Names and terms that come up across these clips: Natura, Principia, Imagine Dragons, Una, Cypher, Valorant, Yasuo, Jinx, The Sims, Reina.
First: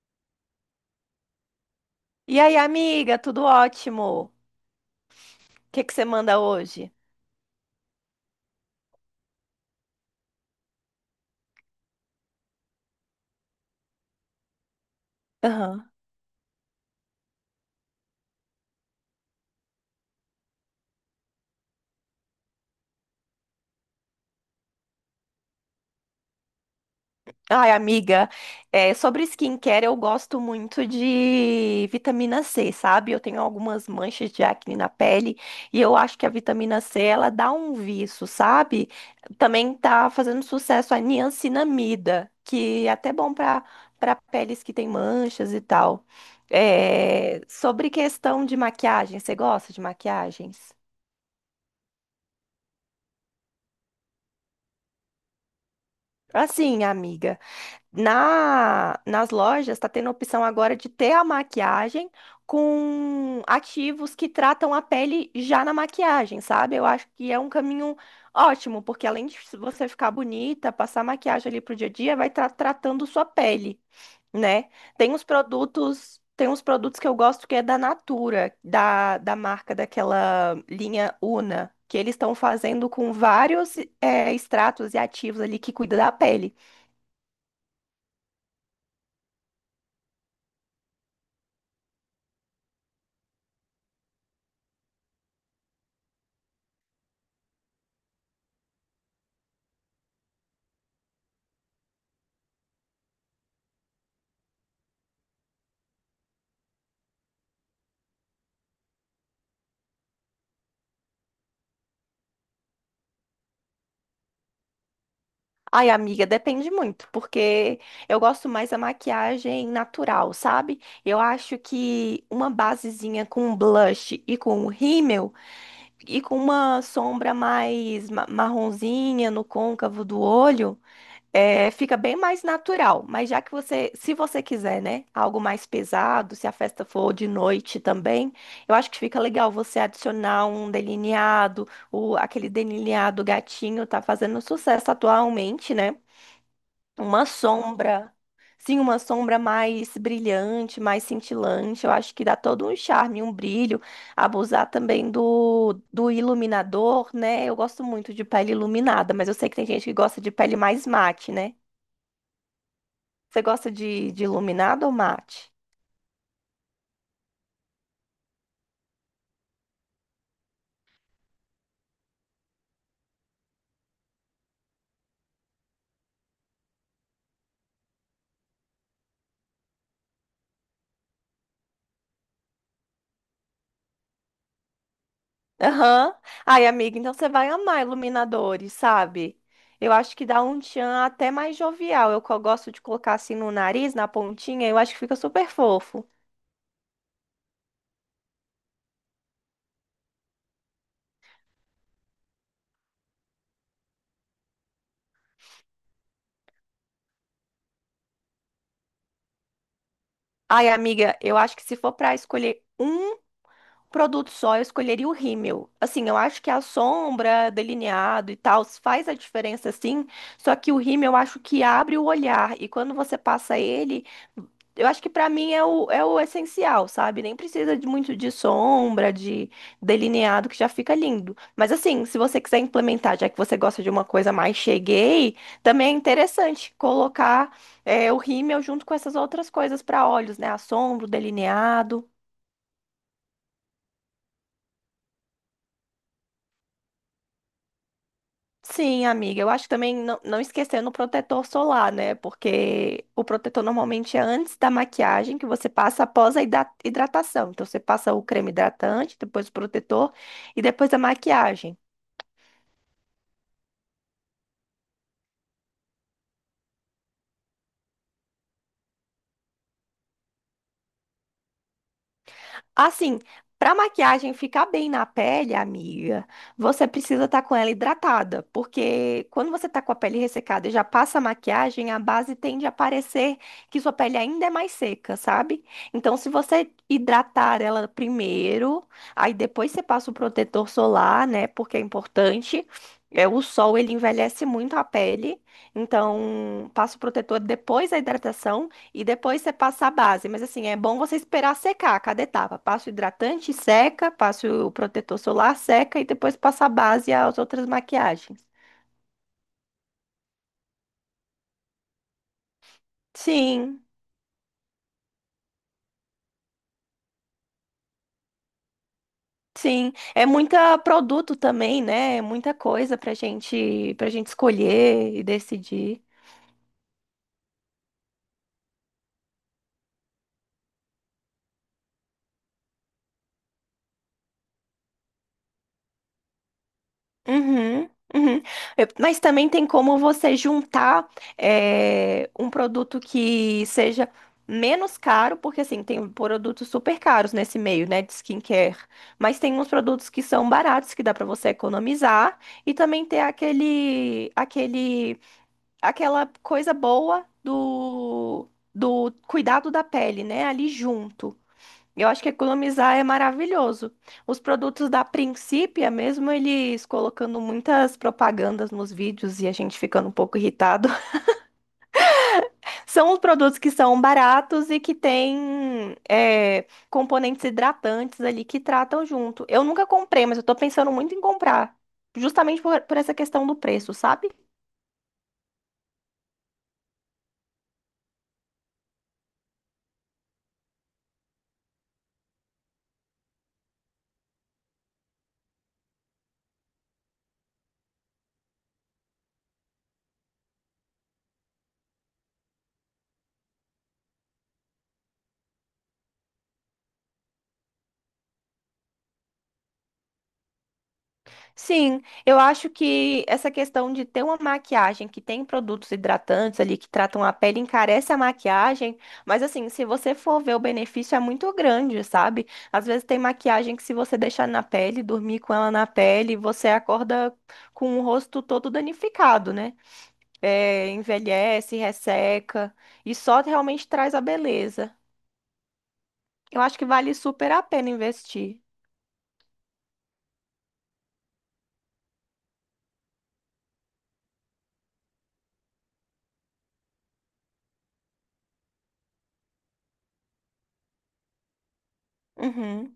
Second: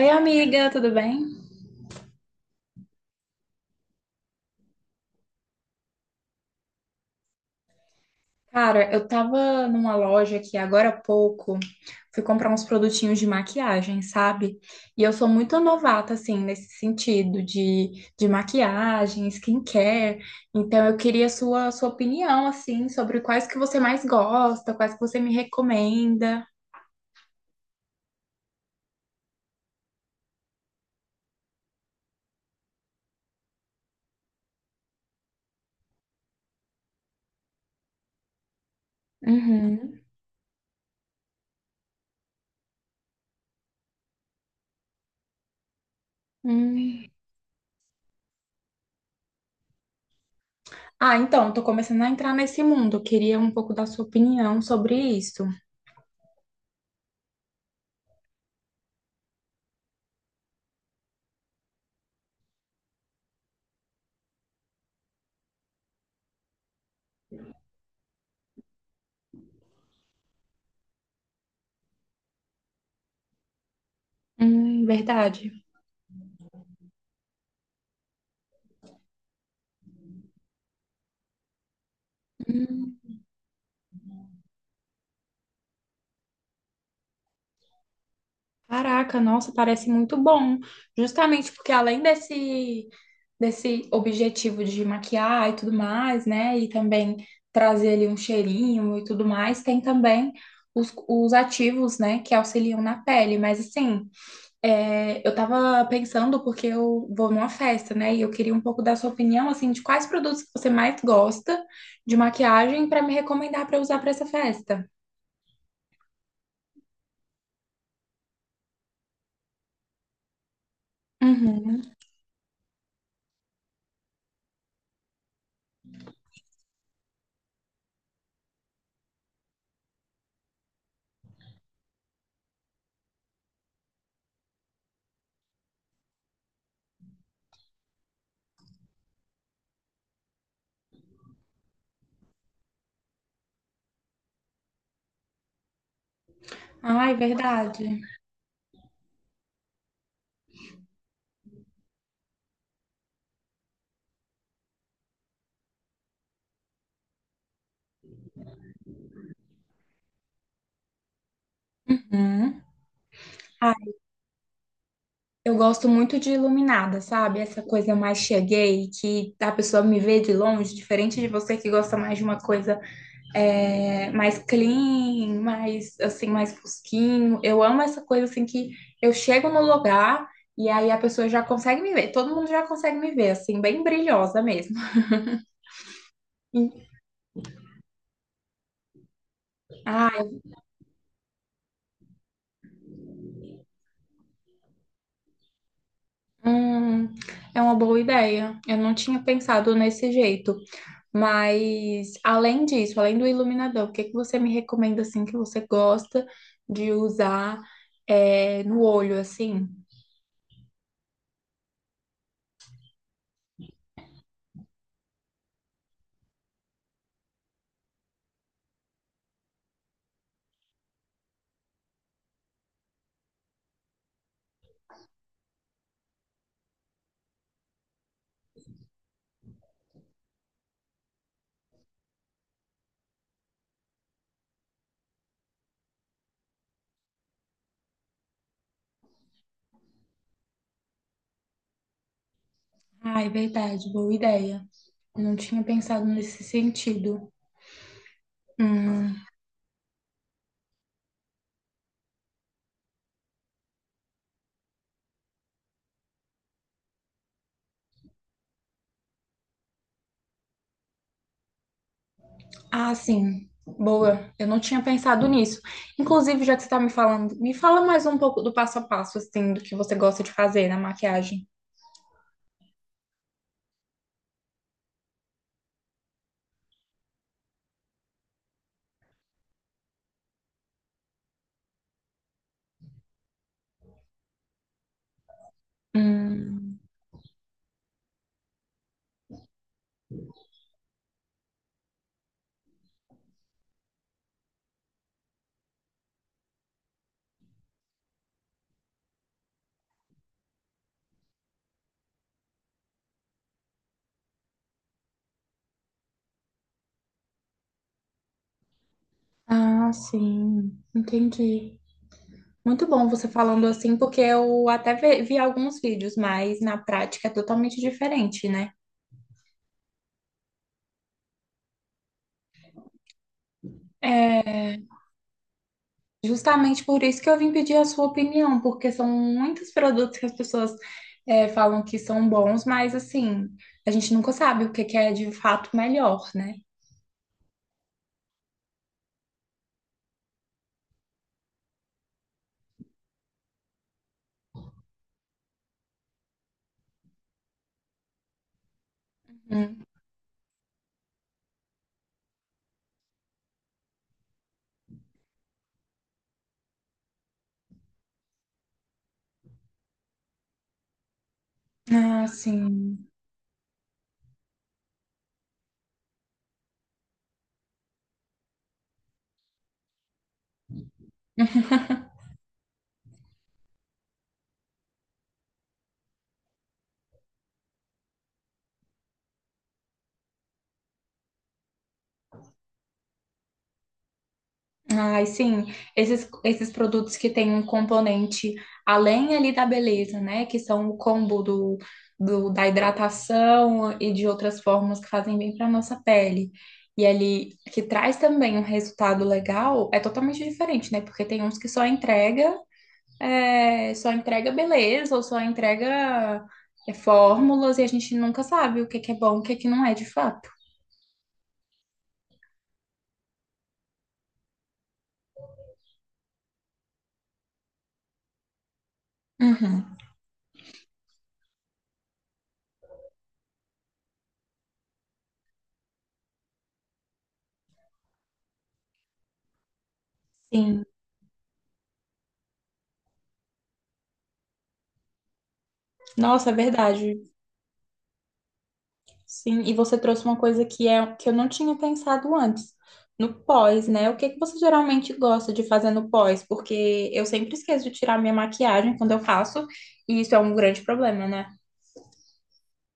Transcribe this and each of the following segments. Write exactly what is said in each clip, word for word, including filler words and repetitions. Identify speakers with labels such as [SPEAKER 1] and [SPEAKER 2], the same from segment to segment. [SPEAKER 1] Oi, amiga, tudo bem?
[SPEAKER 2] E aí, amiga, tudo ótimo? O que que você manda hoje?
[SPEAKER 1] Cara, eu tava numa loja aqui agora há pouco, fui comprar uns produtinhos de maquiagem, sabe? E eu sou muito
[SPEAKER 2] Aham.
[SPEAKER 1] novata, assim, nesse sentido de, de maquiagem, skincare. Então, eu queria sua, sua opinião, assim, sobre quais que você mais gosta, quais que você me recomenda.
[SPEAKER 2] Ai, amiga, é, sobre skincare, eu gosto muito de vitamina C, sabe? Eu tenho algumas manchas de acne na pele e eu acho que a vitamina C, ela dá um viço, sabe? Também
[SPEAKER 1] Uhum.
[SPEAKER 2] tá fazendo sucesso a niacinamida, que é até bom para para peles que têm manchas e tal.
[SPEAKER 1] Hum.
[SPEAKER 2] É, sobre questão de maquiagem, você gosta de maquiagens?
[SPEAKER 1] Ah, então, tô começando a entrar nesse mundo. Eu queria um pouco da sua opinião sobre isso.
[SPEAKER 2] Assim, amiga. Na, nas lojas está tendo a opção agora de ter a maquiagem com ativos que tratam a pele já na maquiagem, sabe? Eu acho que é um caminho ótimo, porque além de você ficar bonita, passar maquiagem ali pro dia a dia, vai estar tratando sua pele, né?
[SPEAKER 1] Hum,
[SPEAKER 2] Tem uns
[SPEAKER 1] verdade.
[SPEAKER 2] produtos, tem uns produtos que eu gosto que é da Natura, da, da marca daquela linha Una, que eles estão fazendo com vários eh, extratos e ativos ali que cuida da pele.
[SPEAKER 1] Caraca, nossa, parece muito bom. Justamente porque além desse, desse objetivo de maquiar e tudo mais, né? E também trazer ali um cheirinho e tudo mais, tem também os, os ativos, né, que auxiliam na pele. Mas assim, é, eu tava pensando porque eu vou numa festa, né? E eu queria um pouco da sua opinião, assim, de quais produtos que você mais gosta de maquiagem para me recomendar para usar para essa festa.
[SPEAKER 2] Ai, amiga, depende muito, porque eu gosto mais da maquiagem natural, sabe? Eu acho
[SPEAKER 1] Uhum.
[SPEAKER 2] que uma basezinha com blush e com um rímel e com uma sombra mais ma- marronzinha no côncavo do olho, é, fica bem mais natural. Mas já que você, se você quiser, né, algo mais pesado, se a festa for de noite também, eu acho que fica legal você adicionar um delineado, o, aquele delineado gatinho tá fazendo sucesso atualmente, né?
[SPEAKER 1] Ai,
[SPEAKER 2] Uma
[SPEAKER 1] verdade.
[SPEAKER 2] sombra. Sim, uma sombra mais brilhante, mais cintilante. Eu acho que dá todo um charme, um brilho. Abusar também do, do iluminador, né? Eu gosto muito de pele iluminada, mas eu sei que tem gente que gosta de pele mais mate, né?
[SPEAKER 1] Uhum.
[SPEAKER 2] Você gosta de, de iluminado ou mate?
[SPEAKER 1] Eu gosto muito de iluminada, sabe? Essa coisa mais cheguei, que a pessoa me vê de longe, diferente de você que gosta mais de uma coisa é, mais clean, mais assim, mais fosquinho. Eu amo essa coisa assim que eu chego no lugar e aí a pessoa já consegue me ver. Todo mundo já consegue me ver, assim, bem brilhosa mesmo.
[SPEAKER 2] Aham. Ai, amiga, então você vai amar iluminadores, sabe? Eu acho que
[SPEAKER 1] Ah,
[SPEAKER 2] dá um tchan até mais jovial. Eu co- gosto de colocar assim no nariz, na pontinha, eu acho que fica super fofo.
[SPEAKER 1] hum, é uma boa ideia. Eu não tinha pensado nesse jeito. Mas além disso, além do iluminador, o que que você me recomenda assim que você gosta de usar é, no olho assim?
[SPEAKER 2] Ai, amiga, eu acho que se for para escolher um produto só, eu escolheria o rímel. Assim, eu acho que a sombra, delineado e tal, faz a diferença sim, só que o rímel eu acho que abre o olhar e quando você passa ele, eu acho que pra mim é o, é o essencial, sabe? Nem precisa de muito de sombra, de delineado, que já fica lindo. Mas assim, se você quiser implementar, já que você gosta de uma coisa mais cheguei, também é interessante colocar é, o rímel junto com essas outras coisas pra olhos, né? A sombra, o delineado.
[SPEAKER 1] Ah, é verdade, boa ideia. Não tinha pensado nesse sentido.
[SPEAKER 2] Sim,
[SPEAKER 1] Hum.
[SPEAKER 2] amiga, eu acho que também não, não esquecendo o protetor solar, né? Porque o protetor normalmente é antes da maquiagem que você passa após a hidra- hidratação. Então você passa o creme hidratante, depois o protetor e depois a maquiagem.
[SPEAKER 1] Ah, sim. Boa, eu não tinha pensado nisso. Inclusive, já que você está me falando, me fala mais um pouco do passo a passo, assim, do que você gosta de fazer na maquiagem.
[SPEAKER 2] Assim, para maquiagem ficar bem na pele, amiga, você precisa estar com ela hidratada, porque quando você tá com a pele ressecada e já passa a maquiagem, a base tende a parecer que sua pele ainda é mais seca, sabe? Então, se você
[SPEAKER 1] Hum.
[SPEAKER 2] hidratar ela primeiro, aí depois você passa o protetor solar, né? Porque é importante. É, o sol, ele envelhece muito a pele, então passa o protetor depois da hidratação. E depois você passa a base. Mas assim, é bom você esperar secar cada etapa. Passa o hidratante, seca, passa o protetor solar, seca e depois passa a base e as outras maquiagens.
[SPEAKER 1] Ah, sim, entendi. Muito bom você falando
[SPEAKER 2] Sim,
[SPEAKER 1] assim, porque eu até ve- vi alguns vídeos, mas na prática é totalmente diferente, né?
[SPEAKER 2] sim. É muito produto também, né? É muita coisa pra gente, pra gente
[SPEAKER 1] É
[SPEAKER 2] escolher e decidir.
[SPEAKER 1] justamente por isso que eu vim pedir a sua opinião, porque são muitos produtos que as pessoas é, falam que são bons, mas assim, a gente nunca sabe o que que é de fato melhor, né?
[SPEAKER 2] Uhum, uhum. Eu- Mas também tem como você juntar eh, um produto que seja menos caro, porque assim, tem produtos super caros nesse meio, né, de skincare. Mas tem uns
[SPEAKER 1] Hum.
[SPEAKER 2] produtos que são baratos, que dá pra você economizar, e também ter aquele, aquele, aquela coisa boa do, do cuidado da pele, né, ali junto. Eu acho
[SPEAKER 1] Ah,
[SPEAKER 2] que economizar é
[SPEAKER 1] sim.
[SPEAKER 2] maravilhoso. Os produtos da Principia, mesmo eles colocando muitas propagandas nos vídeos e a gente ficando um pouco irritado, são os produtos que são baratos e que têm é, componentes hidratantes ali que tratam junto. Eu nunca comprei, mas eu tô pensando muito em comprar, justamente por, por essa questão do preço, sabe?
[SPEAKER 1] Ai, sim, esses, esses produtos que têm um componente além ali da beleza, né? Que são o combo do, do- da hidratação e de outras formas que fazem bem para nossa pele. E ali que traz também um resultado legal, é totalmente diferente, né? Porque tem uns que só entrega, é, só entrega beleza ou só entrega é, fórmulas e a gente nunca sabe o que que é bom, o que que não é de fato.
[SPEAKER 2] Sim, eu acho que essa questão de ter uma maquiagem que tem produtos hidratantes ali que tratam a pele encarece a maquiagem, mas assim, se
[SPEAKER 1] Uhum.
[SPEAKER 2] você for ver o benefício é muito grande, sabe? Às vezes tem maquiagem que se você deixar na pele, dormir com ela na pele, você acorda com o rosto todo danificado, né?
[SPEAKER 1] Sim,
[SPEAKER 2] É, envelhece, resseca e só realmente traz a beleza.
[SPEAKER 1] nossa, é
[SPEAKER 2] Eu acho que vale
[SPEAKER 1] verdade.
[SPEAKER 2] super a pena investir.
[SPEAKER 1] Sim, e você trouxe uma coisa que é que eu não tinha pensado antes. No pós, né? O que que você geralmente gosta de fazer no pós? Porque eu sempre esqueço de tirar minha maquiagem quando eu faço, e isso é um grande problema, né?
[SPEAKER 2] Uhum.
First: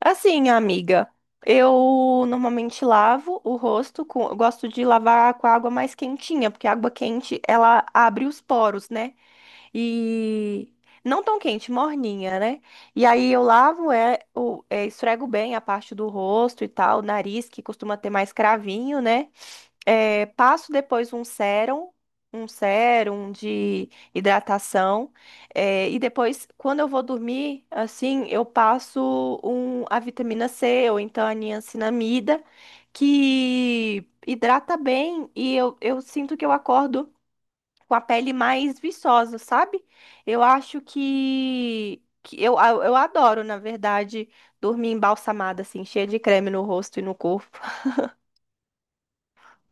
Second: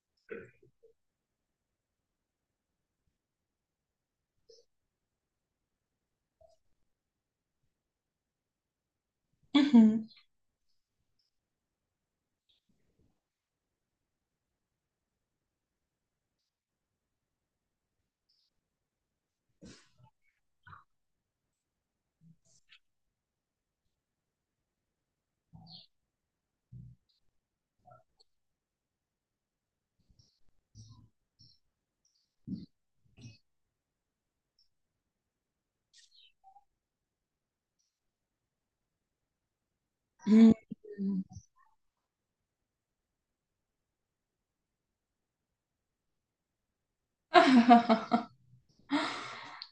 [SPEAKER 2] Assim, amiga, eu normalmente lavo o rosto com, eu gosto de lavar com a água mais quentinha, porque a água quente ela abre os poros, né?
[SPEAKER 1] Uhum.
[SPEAKER 2] E não tão quente, morninha, né? E aí eu lavo, é, o- é, esfrego bem a parte do rosto e tal, nariz, que costuma ter mais cravinho, né? É, passo depois um sérum, um sérum de hidratação. É, e depois, quando eu vou dormir, assim, eu passo um, a vitamina C ou então a niacinamida, que hidrata bem e eu, eu sinto que eu acordo com a pele mais viçosa, sabe? Eu
[SPEAKER 1] Hum.
[SPEAKER 2] acho que, que eu, a- eu adoro, na verdade, dormir embalsamada, assim, cheia de creme no rosto e no corpo.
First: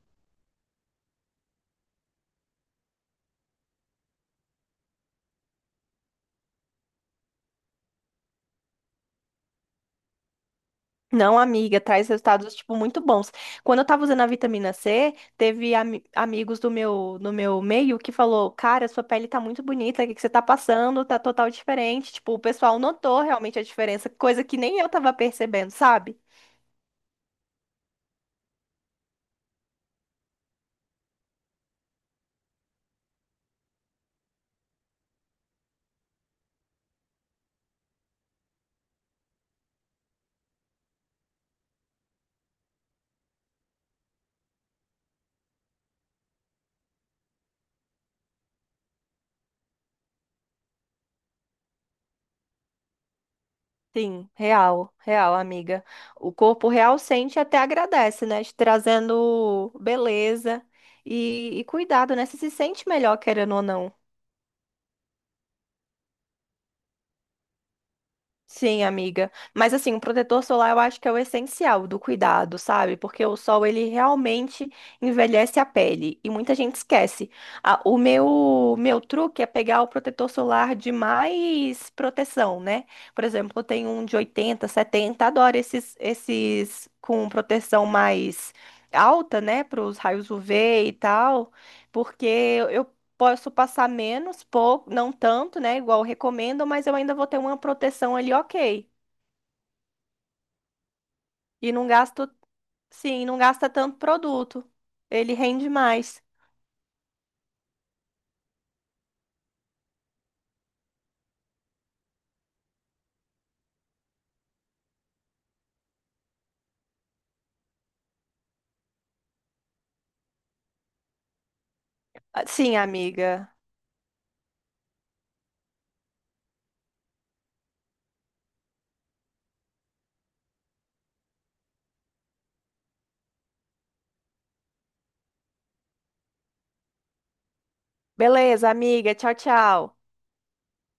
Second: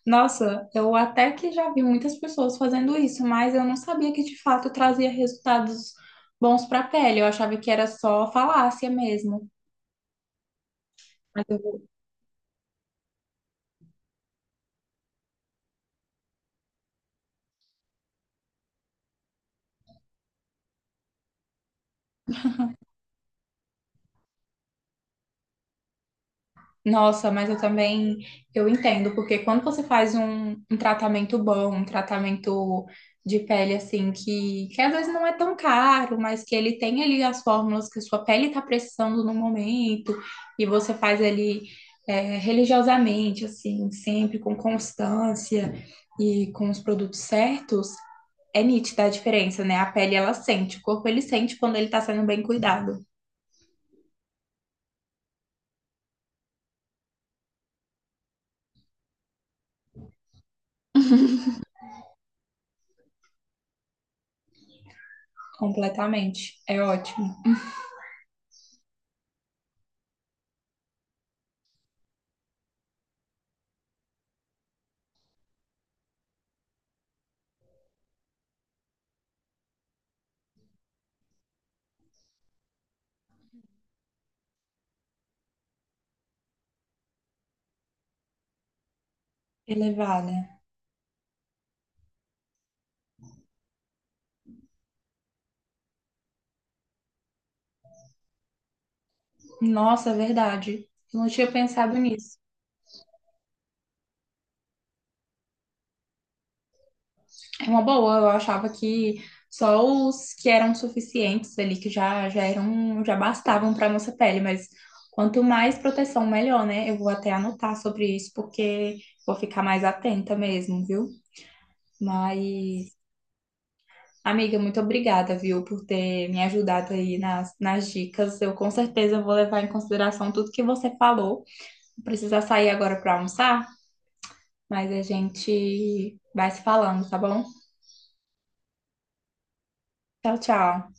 [SPEAKER 1] Nossa, eu até que já vi muitas pessoas fazendo isso, mas eu não sabia que de fato trazia resultados bons para a pele. Eu achava que era só falácia mesmo.
[SPEAKER 2] Não, amiga, traz resultados, tipo, muito bons. Quando eu tava usando a vitamina C, teve ami- amigos do meu, no meu meio que falou, cara, sua pele tá muito bonita, o que que você tá passando? Tá total diferente. Tipo, o pessoal notou realmente a diferença, coisa que nem eu tava percebendo, sabe?
[SPEAKER 1] Nossa, mas eu também eu entendo, porque quando você faz um, um tratamento bom, um tratamento de pele assim, que, que às vezes não é tão caro, mas que ele tem ali as fórmulas que sua pele está precisando no momento, e você faz ali é, religiosamente, assim, sempre com constância e com os produtos certos, é nítida a diferença, né? A pele ela sente, o corpo ele sente quando ele está sendo bem cuidado,
[SPEAKER 2] Sim, real, real, amiga. O corpo real sente e até agradece, né? Te trazendo beleza e, e cuidado, né? Você se sente melhor, querendo ou não.
[SPEAKER 1] completamente. É ótimo.
[SPEAKER 2] Sim, amiga. Mas assim, o protetor solar eu acho que é o essencial do cuidado, sabe? Porque o sol ele realmente envelhece a pele e muita gente esquece. Ah, o meu meu truque é pegar o protetor solar de mais proteção, né? Por exemplo, eu tenho um de oitenta, setenta, adoro esses esses com proteção mais alta, né, para os raios
[SPEAKER 1] Elevada.
[SPEAKER 2] U V e tal, porque eu posso passar menos, pouco, não tanto, né? Igual recomendam, mas eu ainda vou ter uma proteção ali, ok.
[SPEAKER 1] Nossa, é verdade. Eu não tinha
[SPEAKER 2] E não
[SPEAKER 1] pensado
[SPEAKER 2] gasto,
[SPEAKER 1] nisso.
[SPEAKER 2] sim, não gasta tanto produto. Ele rende mais.
[SPEAKER 1] É uma boa, eu achava que só os que eram suficientes ali, que já, já eram, já bastavam para nossa pele, mas quanto mais proteção, melhor, né? Eu vou até anotar sobre isso, porque vou ficar mais atenta mesmo, viu?
[SPEAKER 2] Ah, sim,
[SPEAKER 1] Mas,
[SPEAKER 2] amiga.
[SPEAKER 1] amiga, muito obrigada, viu, por ter me ajudado aí nas, nas dicas. Eu com certeza vou levar em consideração tudo que você falou. Precisa sair agora para almoçar, mas a gente vai se falando, tá bom?
[SPEAKER 2] Beleza, amiga. Tchau, tchau.
[SPEAKER 1] Tchau, tchau.